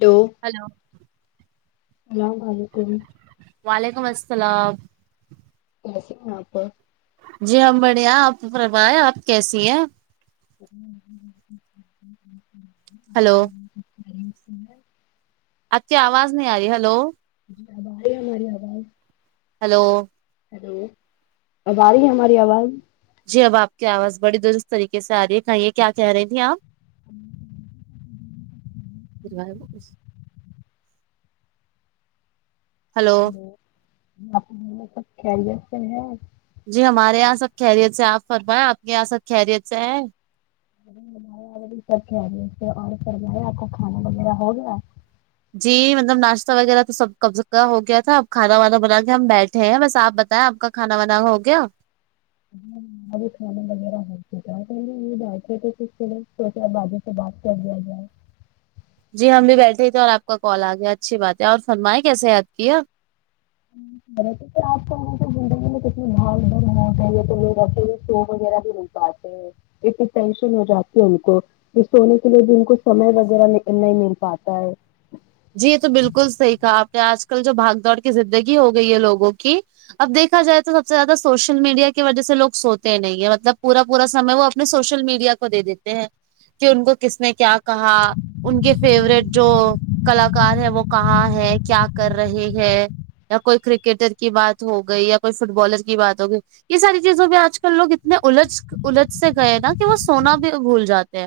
to hello السلام و علیکم وعلیکم السلام [inaudible] جی ہم بڑھیا آپ پروا ہے آپ کیسی ہیں ہلو [inaudible] آپ کی آواز نہیں آ رہی ہلو جی آب آرہی ہے ہماری آواز [inaudible] ہلو ہیلو اب آ رہی ہے ہماری آواز جی اب آپ کی آواز بڑی درست طریقے سے آ رہی ہے کہیے کیا کہہ رہی تھی آپ [inaudible] ہلو آپکے گھر میں سبخیریت سے ہیں جی ہمارے یہاں سب خیریت سے آپ فرمائےیں آپ کے یہاں سب خیریت سے ہیں [inaudible] اور فرماے اپکا کھانا وغیرہ ہوگیا جی مطلب ناشتہ وغیرہ تو سب کبز کا ہو گیا تھا اب کھانا وانا بنا کے ہم بیٹھے ہیں بس آپ بتائیں آپ کا کھانا وانا ہو گیا ابھی کھانا وغیرہ ہو چکا [unintelligible] سے بعد کل لیا جائے [inaudible] جی ہم بھی بیٹھے ہی تھے اور آپ کا کال آ گیا اچھی بات ہے اور فرمائے کیسے یاد کیا ہوں ہوں رہ تو آپ کا موسم زندگی میں کتنی بھاڑ دھ مو ہے تو ل سو وغیرہ بھی نہیں پاتے ہیں [inaudible] اتنی ٹینشن ہو جاتی ہے ان کو یہ سونے کے لیے بھی ان کو سمے لگ رہا نہیں مل پاتا ہے جی یہ تو بالکل صحیح کہا آپ نے آج کل جو بھاگ دوڑ کی زندگی ہو گئی ہے لوگوں کی اب دیکھا جائے تو سب سے زیادہ سوشل میڈیا کی وجہ سے لوگ سوتے نہیں ہے مطلب پورا پورا سمے وہ اپنے سوشل میڈیا کو دے دیتے ہیں کہ ان کو کس نے کیا کہا ان کے فیورٹ جو کلاکار ہے وہ کہاں ہے کیا کر رہے ہیں یا کوئی کرکٹر کی بات ہو گئی یا کوئی فٹ بالر کی بات ہو گئی یہ ساری چیزوں پہ آج کل لوگ اتنے الجھ الجھ سے گئے نا کہ وہ سونا بھی بھول جاتے ہیں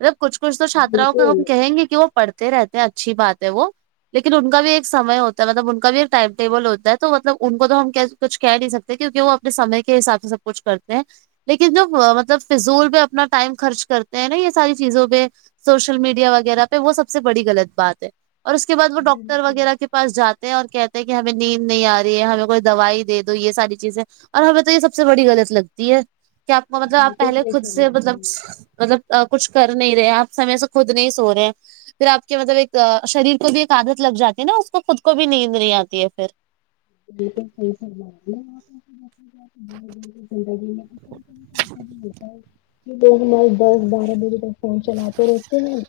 مطلب کچھ کچھ تو چھاتروں کو بالکل ہم کہیں گے کہ وہ پڑھتے رہتے ہیں اچھی بات ہے وہ لیکن ان کا بھی ایک سمئے ہوتا ہے مطلب ان کا بھی ایک ٹائم ٹیبل ہوتا ہے تو مطلب ان کو تو ہم کچھ کہہ نہیں سکتے کیونکہ وہ اپنے سمے کے حساب سے سب کچھ کرتے ہیں لیکن جب مطلب فضول پہ اپنا ٹائم خرچ کرتے ہیں نا یہ ساری چیزوں پہ سوشل میڈیا وغیرہ پہ وہ سب سے بڑی غلط بات ہے اور اس کے بعد وہ ڈاکٹر بالکل وغیرہ کے پاس جاتے ہیں اور کہتے ہیں کہ ہمیں نیند نہیں آ رہی ہے ہمیں کوئی دوائی دے دو یہ ساری چیزیں اور ہمیں تو یہ سب سے بڑی غلط لگتی ہے کہ آپ کو مطلب آپ بالکل پہلے صحیح خود فرما سے رہی مطلب ہیں مطلب کچھ کر نہیں رہے آپ سمے سے خود نہیں سو رہے ہیں پھر آپ کہ مطلب ایک شریر کو بھی ایک عادت لگ جاتی ہے نا اس کو خود کو بھی نیند نہیں آتی ہے پھر بالکل صحیح فرما رہی ہیں [unintelligible] لوگ دس بارہ بجے تک فون چلاتے رہتے ہیں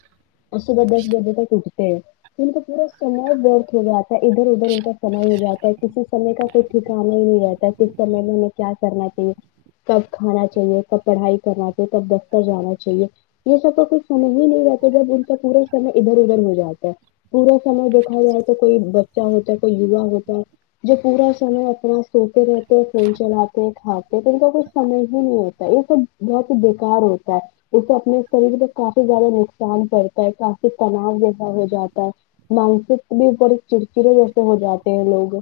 اور صبح دس بجے تک اٹھتے تے ان کو پورا سمے ورت ہو جاتا ہے ادھر ادھر اد کا سمع ہو جاتا ہے نے کا کوئی ٹھکانا نہیں رہتا کس سمے میں ہمیں کیا کرنا چاہیے کب کھانا چاہیے کب پڑھائی کرنا چاہیے کب دفتر جانا چاہیے یہ سب کا کچھ سمجھ ہی نہیں جاتا جب ان کا پورا سمے ادھر ادھر ہو جاتا ہے پورا سمے دیکھا جائے تو کوئی بچہ ہوتا ہے کوئی بڑھا ہوتا ہے جو پورا سمے اپنا سوتے رہتے ہیں فون چلاتے ہیں کھاتے ہیں تو ان کا کچھ سمئے ہی نہیں ہوتا یہ سب بہت ہی بیکار ہوتا ہے اسے اپنے شریر پے کافی زیادہ نقصان پڑتا ہے کافی تناؤ جیسا ہو جاتا ہے مانسک بھی اپر چڑچڑے جیسے ہو جاتے ہیں لوگ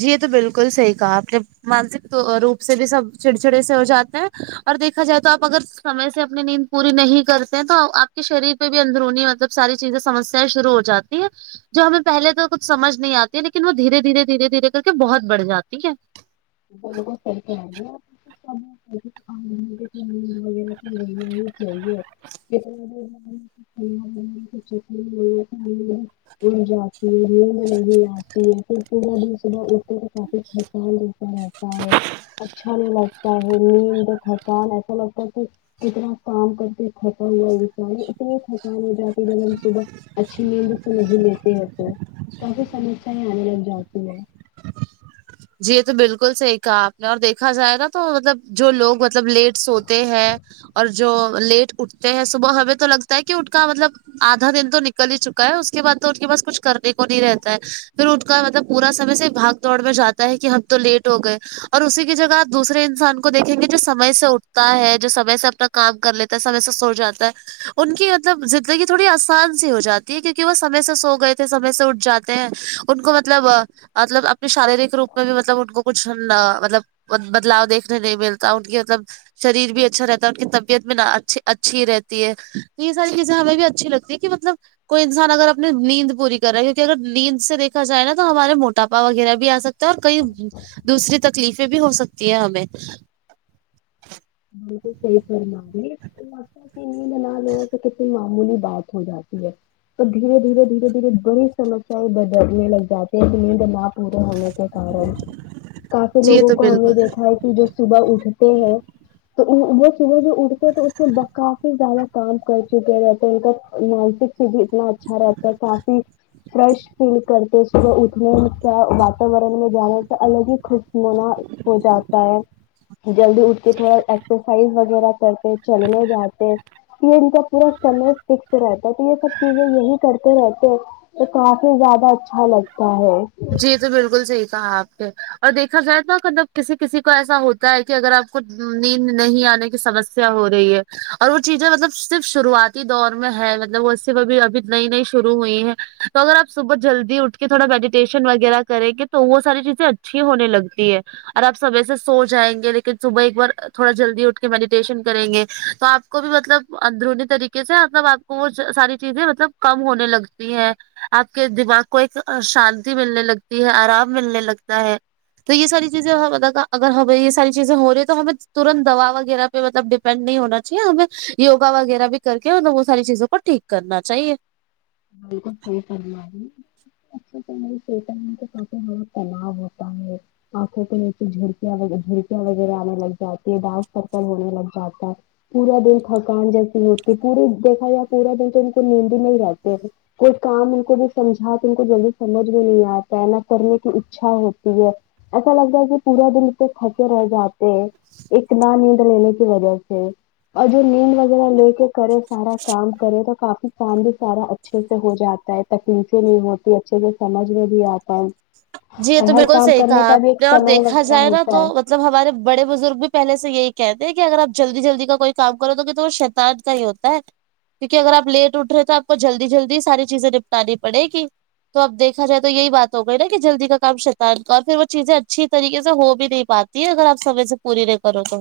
جی یہ تو بالکل صحیح کہا آپ نے مانسک روپ سے بھی سب چڑچڑی سے ہو جاتے ہیں اور دیکھا جائے تو آپ اگر سمے سے اپنی نیند پوری نہیں کرتے تو آپ کے شریر پہ بھی اندرونی مطلب ساری چیزیں سمسیایں شرو ہو جاتی ہیں جو ہمیں پہلے تو کچھ سمج نہیں آتی ہے لیکن وہ دھیرے دھیرے دھیرے دھیرے کر کے بہت بڑھ جاتی ہے بالکل صحیح کہہ رہی ہیں اپ اب [unintelligible] وغیرہ تو لیننا ہی چاہیے [unintelligible] وہ جاتی ہے نیند نہیں آتی ہے پھر پورا دن صبح اٹھتے تو کافی تھکن جیسا رہتا ہے اچھا نہیں لگتا ہے نیند تھکن ایسا لگتا ہے کہ کتنا کام کرتے تھکا ہوا بیچے اتنی تھکان ہو جاتی جب ہم صبح اچھی نیند سے نہیں لیتے ہے تو کافی سمسیا آنے لگ جاتی ہے جی یہ تو بالکل صحیح کہا آپ نے اور دیکھا جائے گا تو مطلب جو لوگ مطلب لیٹ سوتے ہیں اور جو لیٹ اٹھتے ہیں صبح ہمیں تو لگتا ہے کہ ان کا مطلب آدھا دن تو نکل ہی چکا ہے اس کے بعد تو ان کے پاس کچھ کرنے کو نہیں رہتا ہے پھر ان کا مطلب پورا سمے صرف بھگ دوڑ میں جاتا ہے کہ ہم تو لیٹ ہو گئے اور اسی کی جگہ آپ دوسرے انسان کو دیکھیں گے جو سمے سے اٹھتا ہے جو سمے سے اپنا کام کر لیتا ہے سمے سے سو جاتا ہے ان کی مطلب زندگی تھوڑی آسان سی ہو جاتی ہے کیونکہ وہ سمے سے سو گئے تھے سمے سے اٹھ جاتے ہیں ان کو مطلب مطلب اپنی شارییرک روپ میں بھی مطلب ان کو کچھ مطلب بدلاؤ دیکھنے نہیں ملتا ان کی مطلب شریر بھی اچھا رہتا ہے ان کی طبیعت بھی نہ اچھی اچھی رہتی ہے تو یہ ساری چیزیں ہمیں بھی اچھی لگتی ہے کہ مطلب کوئی انسان اگر اپنی نیند پوری کر رہا ہے کیکہ اگر نیند سے دیکھا جائے نا تو ہمارے موٹاپا وغیرہ بھی آ سکتا اور کئی دوسری تکلیفیں بھی ہو سکتی ہے ہمیں بالکل صحیح فرما رہی ہے نہ دین کہ ک [unintelligible] بولی بات ہو جاتی ہے اور دھیرے دھیرے دھیرے دھیرے بڑی سمسیایں بدلنے لگ جاتی ہیں کہ نیندم آپ پورا ہونے کے کارن کافی جی یہ لوگوں تو کو ہم نے بالکل دیکھا ہے کہ جو صبح اٹھتے ہیں تو وہ صبح جو اٹھتے ہیں تو اس میں کافی زیادہ کام کر چکے رہتے ہیں ان کا مانسک بھی اتنا اچھا رہتا ہے کافی فریش فیل کرتے صبح اتھ کا واتاورن میں جان الگ ہی خوشنما ہو جاتا ہے جلدی اٹھ کہ تھوڑا ایکسرسائز وغیرہ کرتے چلنے جاتے یہ ان کا پورا سمے فکس رہتا ہے تو یہ سب چیزیں یہی کرتے رہتے تو کافی زیادہ اچھا لگتا ہے جی یہ تو بالکل صحیح کہا آپ نے اور دیکھا جائے توا مطلب کسی کسی کو ایسا ہوتا ہے کہ اگر آپ کو نیند نہیں آنے کی سمسیا ہو رہی ہے اور وہ چیزیں مطلب صرف شروعاتی دور میں ہے مطلب ویسے میں بھی ابھی نئی نئی شروع ہوئی ہے تو اگر آپ صبح جلدی اٹھ کے تھوڑا میڈی ٹشن وغیرہ کریں گے تو وہ ساری چیزیں اچھی ہونے لگتی ہے اور آپ سمے سے سو جائیں گے لیکن صبح ایک بار تھوڑا جلدی اٹھ کے میڈیٹیشن کریں گے تو آپ کو بھی مطلب اندرونی طریقے سے مطلب آپ وہ ساری چیزیں مطلب کم ہونے لگتی ہیں آپ کے دماغ کو ایک ا شان تی ملنے لگتی ہے آرام ملنے لگتا ہے تو یہ ساری چیزیں اگر ہمیں یہ ساری چیزیں ہو رہی ہیں تو ہمیں تورنت دوا وغیرہ پہ مطلب ڈیپینڈ نہیں ہونا چاہیے ہمیں یوگا وغیرہ بھی کر کے وہ ساری چیزوں کو ٹھیک کرنا چاہیے بالکل صحیح فرما رہی ہیں [unintelligible] تنہا ہوتا ہے آنکھوں کے نیچے جھڑکیاں جھڑکیاں وغیرہ آنے لگ جاتی ہے ڈارک سرکل ہونے لگ جاتا ہے پورا دن تھکان جیسی ہوتی پوری دیکھا جائے پورا دن تو ان کو نیند ہی نہیں رہتی ابھی کوئی کام ان کو بھی سمجھا تو ان کو جلدی سمجھ میں نہیں آتا ہے نہ کرنے کی اکچھا ہوتی ہے ایسا لگتا ہے کہ پورا دن اتے تھکے رہ جاتے ہیں اتنا نیند لینے کی وجہ سے اور جو نیند اگر وہ لے کے کرے سارا کام کرے تو کافی کام بھی سارا ا چھے سے ہو جاتا ہے تکلیفیں نہیں ہوتی اچھے سے سمجھ میں بھی آتا ہے جی یہ اور تو ہر بالکل کام صحیح کرنے کہا کا بھی آپ ایک نے اور سمے دیکھا وغیرہ جائے نا ہوتا تو ہے مط لب ہمارے بڑے بزرگ بھی پہلے سے یہی کہتے ہیں کہ اگر آپ جلدی جلدی کا کوئی کام کرو گے تو وہ شیطان کا ہی ہوتا ہے کیونکہ اگر آپ لیٹ اٹھ رہے ہیں تو آپ کو جلدی جلدی ساری چیزیں نپٹانی پڑے گی تو اب دیکھا جائے تو یہی بات ہو گئی نہ کہ جلدی کا کام شیطان کا اور پھر وہ چیزیں اچھی طریقے سے ہو بھی نہیں پاتی ہے اگر آپ سمے سے پوری نہیں کرو تو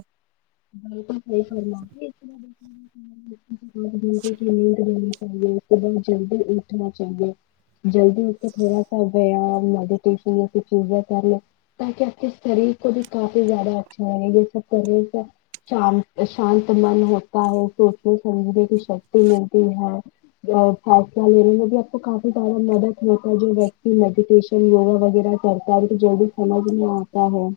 بالکل صحیح فرمایا [unintelligible] [unintelligible] نیند لینے کے لیے تمہیں چاہیے تمہیں جلدی اٹھنا چاہیے جلدی اٹھ کے تھوڑا سا دھیان میڈیٹیشن ایسی چیزیں کرلو تاکہ آپ کے شریر کو بھی کافی زیادہ اچھا ہے یہ سب کرنے کا شانت شانت من ہوتا ہے سوچنے سمجھنے کی شکتی ملتی ہے جو فیصلہ لینے میں بھی آپ کو کافی زیادہ مدد ہوتا ہے جو ویکتی میڈیٹیشن یوگا وغیرہ کرتا ہے تو جو بھی سمجھ میں آتا ہے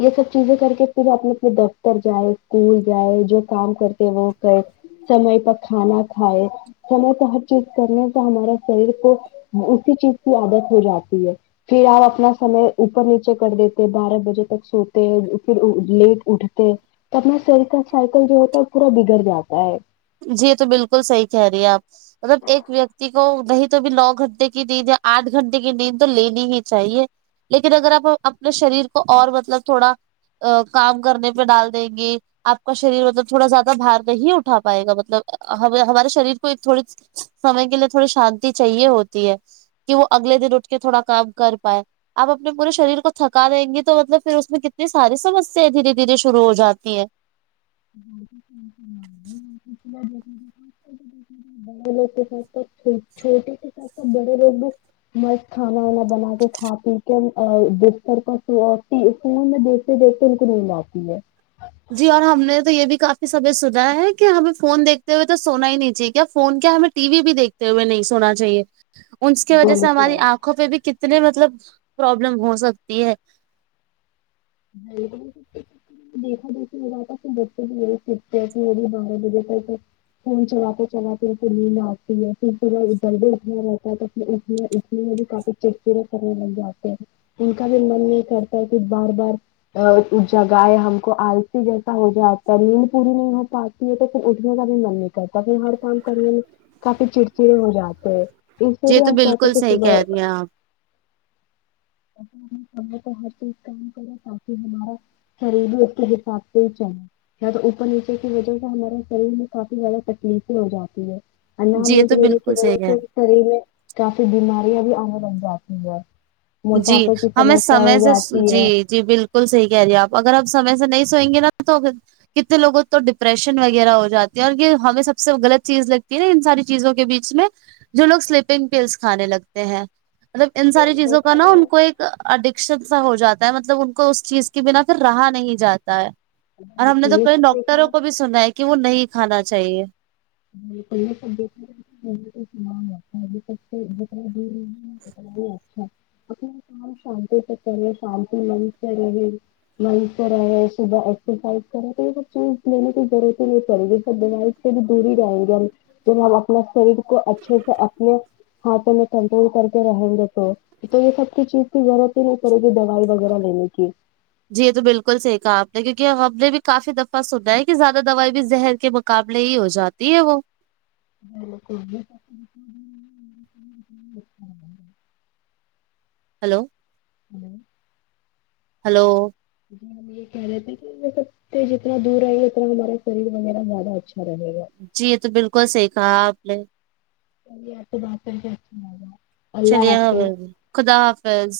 یہ سب چیزیں کر کے پھر اپنے اپنے د فترجائے اسکول جائے جو کام کرتے وہ کر سمے پر کھانا کھائے سمے پے ہر چیز کرنے سے ہمارا شریر کو اسی چیز کی عادت ہو جاتی ہے پھر آپ اپنا سمے اوپر نیچے کر دیتے بارہ بجے تک سوتے ہیں پھر ا لیٹ اٹھ تے اپنا سر کا سائیکل جو ہوتا ہے پورا بگڑ جاتا ہے جی یہ تو بالکل صحیح کہہ رہی آپ مطلب ایک ویکتی کو نہیں تو بھی نو گھنٹے کی نیند یا آٹھ گھنٹے کی نیند تو لینی ہی چاہیے لیکن اگر آپ اپنے شریر کو اور مطلب تھوڑا ا کام کرنے پہ ڈال دیں گے آپ کا شریر مطلب تھوڑا زیادہ بھار نہیں اٹھا پائے گا مطلب ہم ہمارے شریر کو تھوڑی سمے کے لیے تھوڑی شانتی چاہیے ہوتی ہے کہ وہ اگلے دن اٹھ کے تھوڑا کام کر پائے آپ اپنے پورے شریر کو تھکا دیں گی تو مطلب پھر اس میں کتنی ساری سمسیایں دھیرے دھیرے شروع ہو جاتی ہیں دیکھا [unintelligible] چھوٹے [unintelligible] مست کھانا وانا بنا کے کھا پی کے بستر پر [unintelligible] پھر دیکھ کے ان کو نہیں لا آتی ہے جی اور ہم نے تو یے بھی کافی سبھی سنا ہے کہ ہمیں فون دیکتے ہوئے تو سونا ہی نہیں چاہے کیا فون کیا ہمیں ٹی وی بھی دیکھتے ہوئے نہیں سونا چاہیے انس کی وجہ سے ہماری بالکل آنکھوں پی بھی کتنے مطلب پرابلم ہو سکتی ہے [unintelligible] [inaudible] فون چلا کے چلا کے پھر نیند آگتی ہے پھر پا ادرد اٹھنا رہتا ہے تو پھر اس میں اس میں بھی کافی ان کا بھی من نہیں کرتا ہے کی بار بار [unintelligible] اس جگہ ہے ہم کو آلسی جیسا ہو جاتا ہے نیند پوری نہیں ہو پاتی تو پھر اٹھنے کا بھی من نہیں کرتا پھر ہر کام کرنے میں کافی چڑچڑے ہو جاتے اس لی یہ لیے تو آپ چاہتے بالکل تھے صحیح صبح کہہ رہی ہیں آپ [unintelligible] سری بھی اس حساب سے ہی چل یا تو اوپر نیچے کی وجہ سے ہمارے شریر میں کافی زیادہ تکلیفیں ہو جاتی ہے اللہ جی یہ [unintelligible] تو بالکل صحیح وجہ کہہ رہی سے شریر میں کافی بیماریاں بھی آنے لگ جاتی ہیں جی ہمیں سمے سے جاتی جی ہے جی بالکل صحی کہہ رہیے آپ اگر اپ سمے سے نہیں سوئیں گے نا تو کتنے لوگوں تو ڈپریشن وغیرہ ہو جاتی ہے اور یے ہمیں سب سے غلط چیز لگتی ہے نا ان ساری چیزوں کے بیچ میں جو لوگ سلپنگ پلس کھانے لگتے ہیں مطلب ان ساری چیزوں کو دیکھا نا ان کو جائے ایک اڈکشن سا ہو جاتا ہے مطلب ان کو اس چیز کے بنا پھر رہا نہیں جاتا ہے اور ہم نے تو یہ کئی سب ڈاکٹروں دیکھا کو بھی سنا ہے کہ وہ نہیں کھانا چاہیے [inaudible] اچھا اپنا کام شان سے کرے شانتی من سے رہے من کرا ہے صبح ایکسرسائز کرا تو یے سب چیز لینے کی ضرورت ہی نہیں پے گی سب بی سے پور جائیں گے ہم جب ہم اپنا شریر کو اچھے سے اپنے ہاتھو میں کنٹرول کرتے رہیں گے تو تو یے سب کی چیز کی ضرورت ہے ن کررے کی دوائی وغیرہ لینے کی جی یے تو بالکل صح کہا آپ نے کیونکہ ہم نے بھی کافی دفعہ سنا ہے کہ زیادہ دوائی بھی زہر کے مو مقابلے ہی ہو جاتی ہے وہ بالکل بھی ہلو جی ہلو جی ہم یے کہہ رہے تھے کہ تو جتنا دور رہیں گے اتنا ہمارا شریر وغیرہ زیادہ اچھا رہے گا جی یے تو بالکل سحیح کہا آپ نے [inaudible] چلیے حافظ [unintelligible] خدا حافظ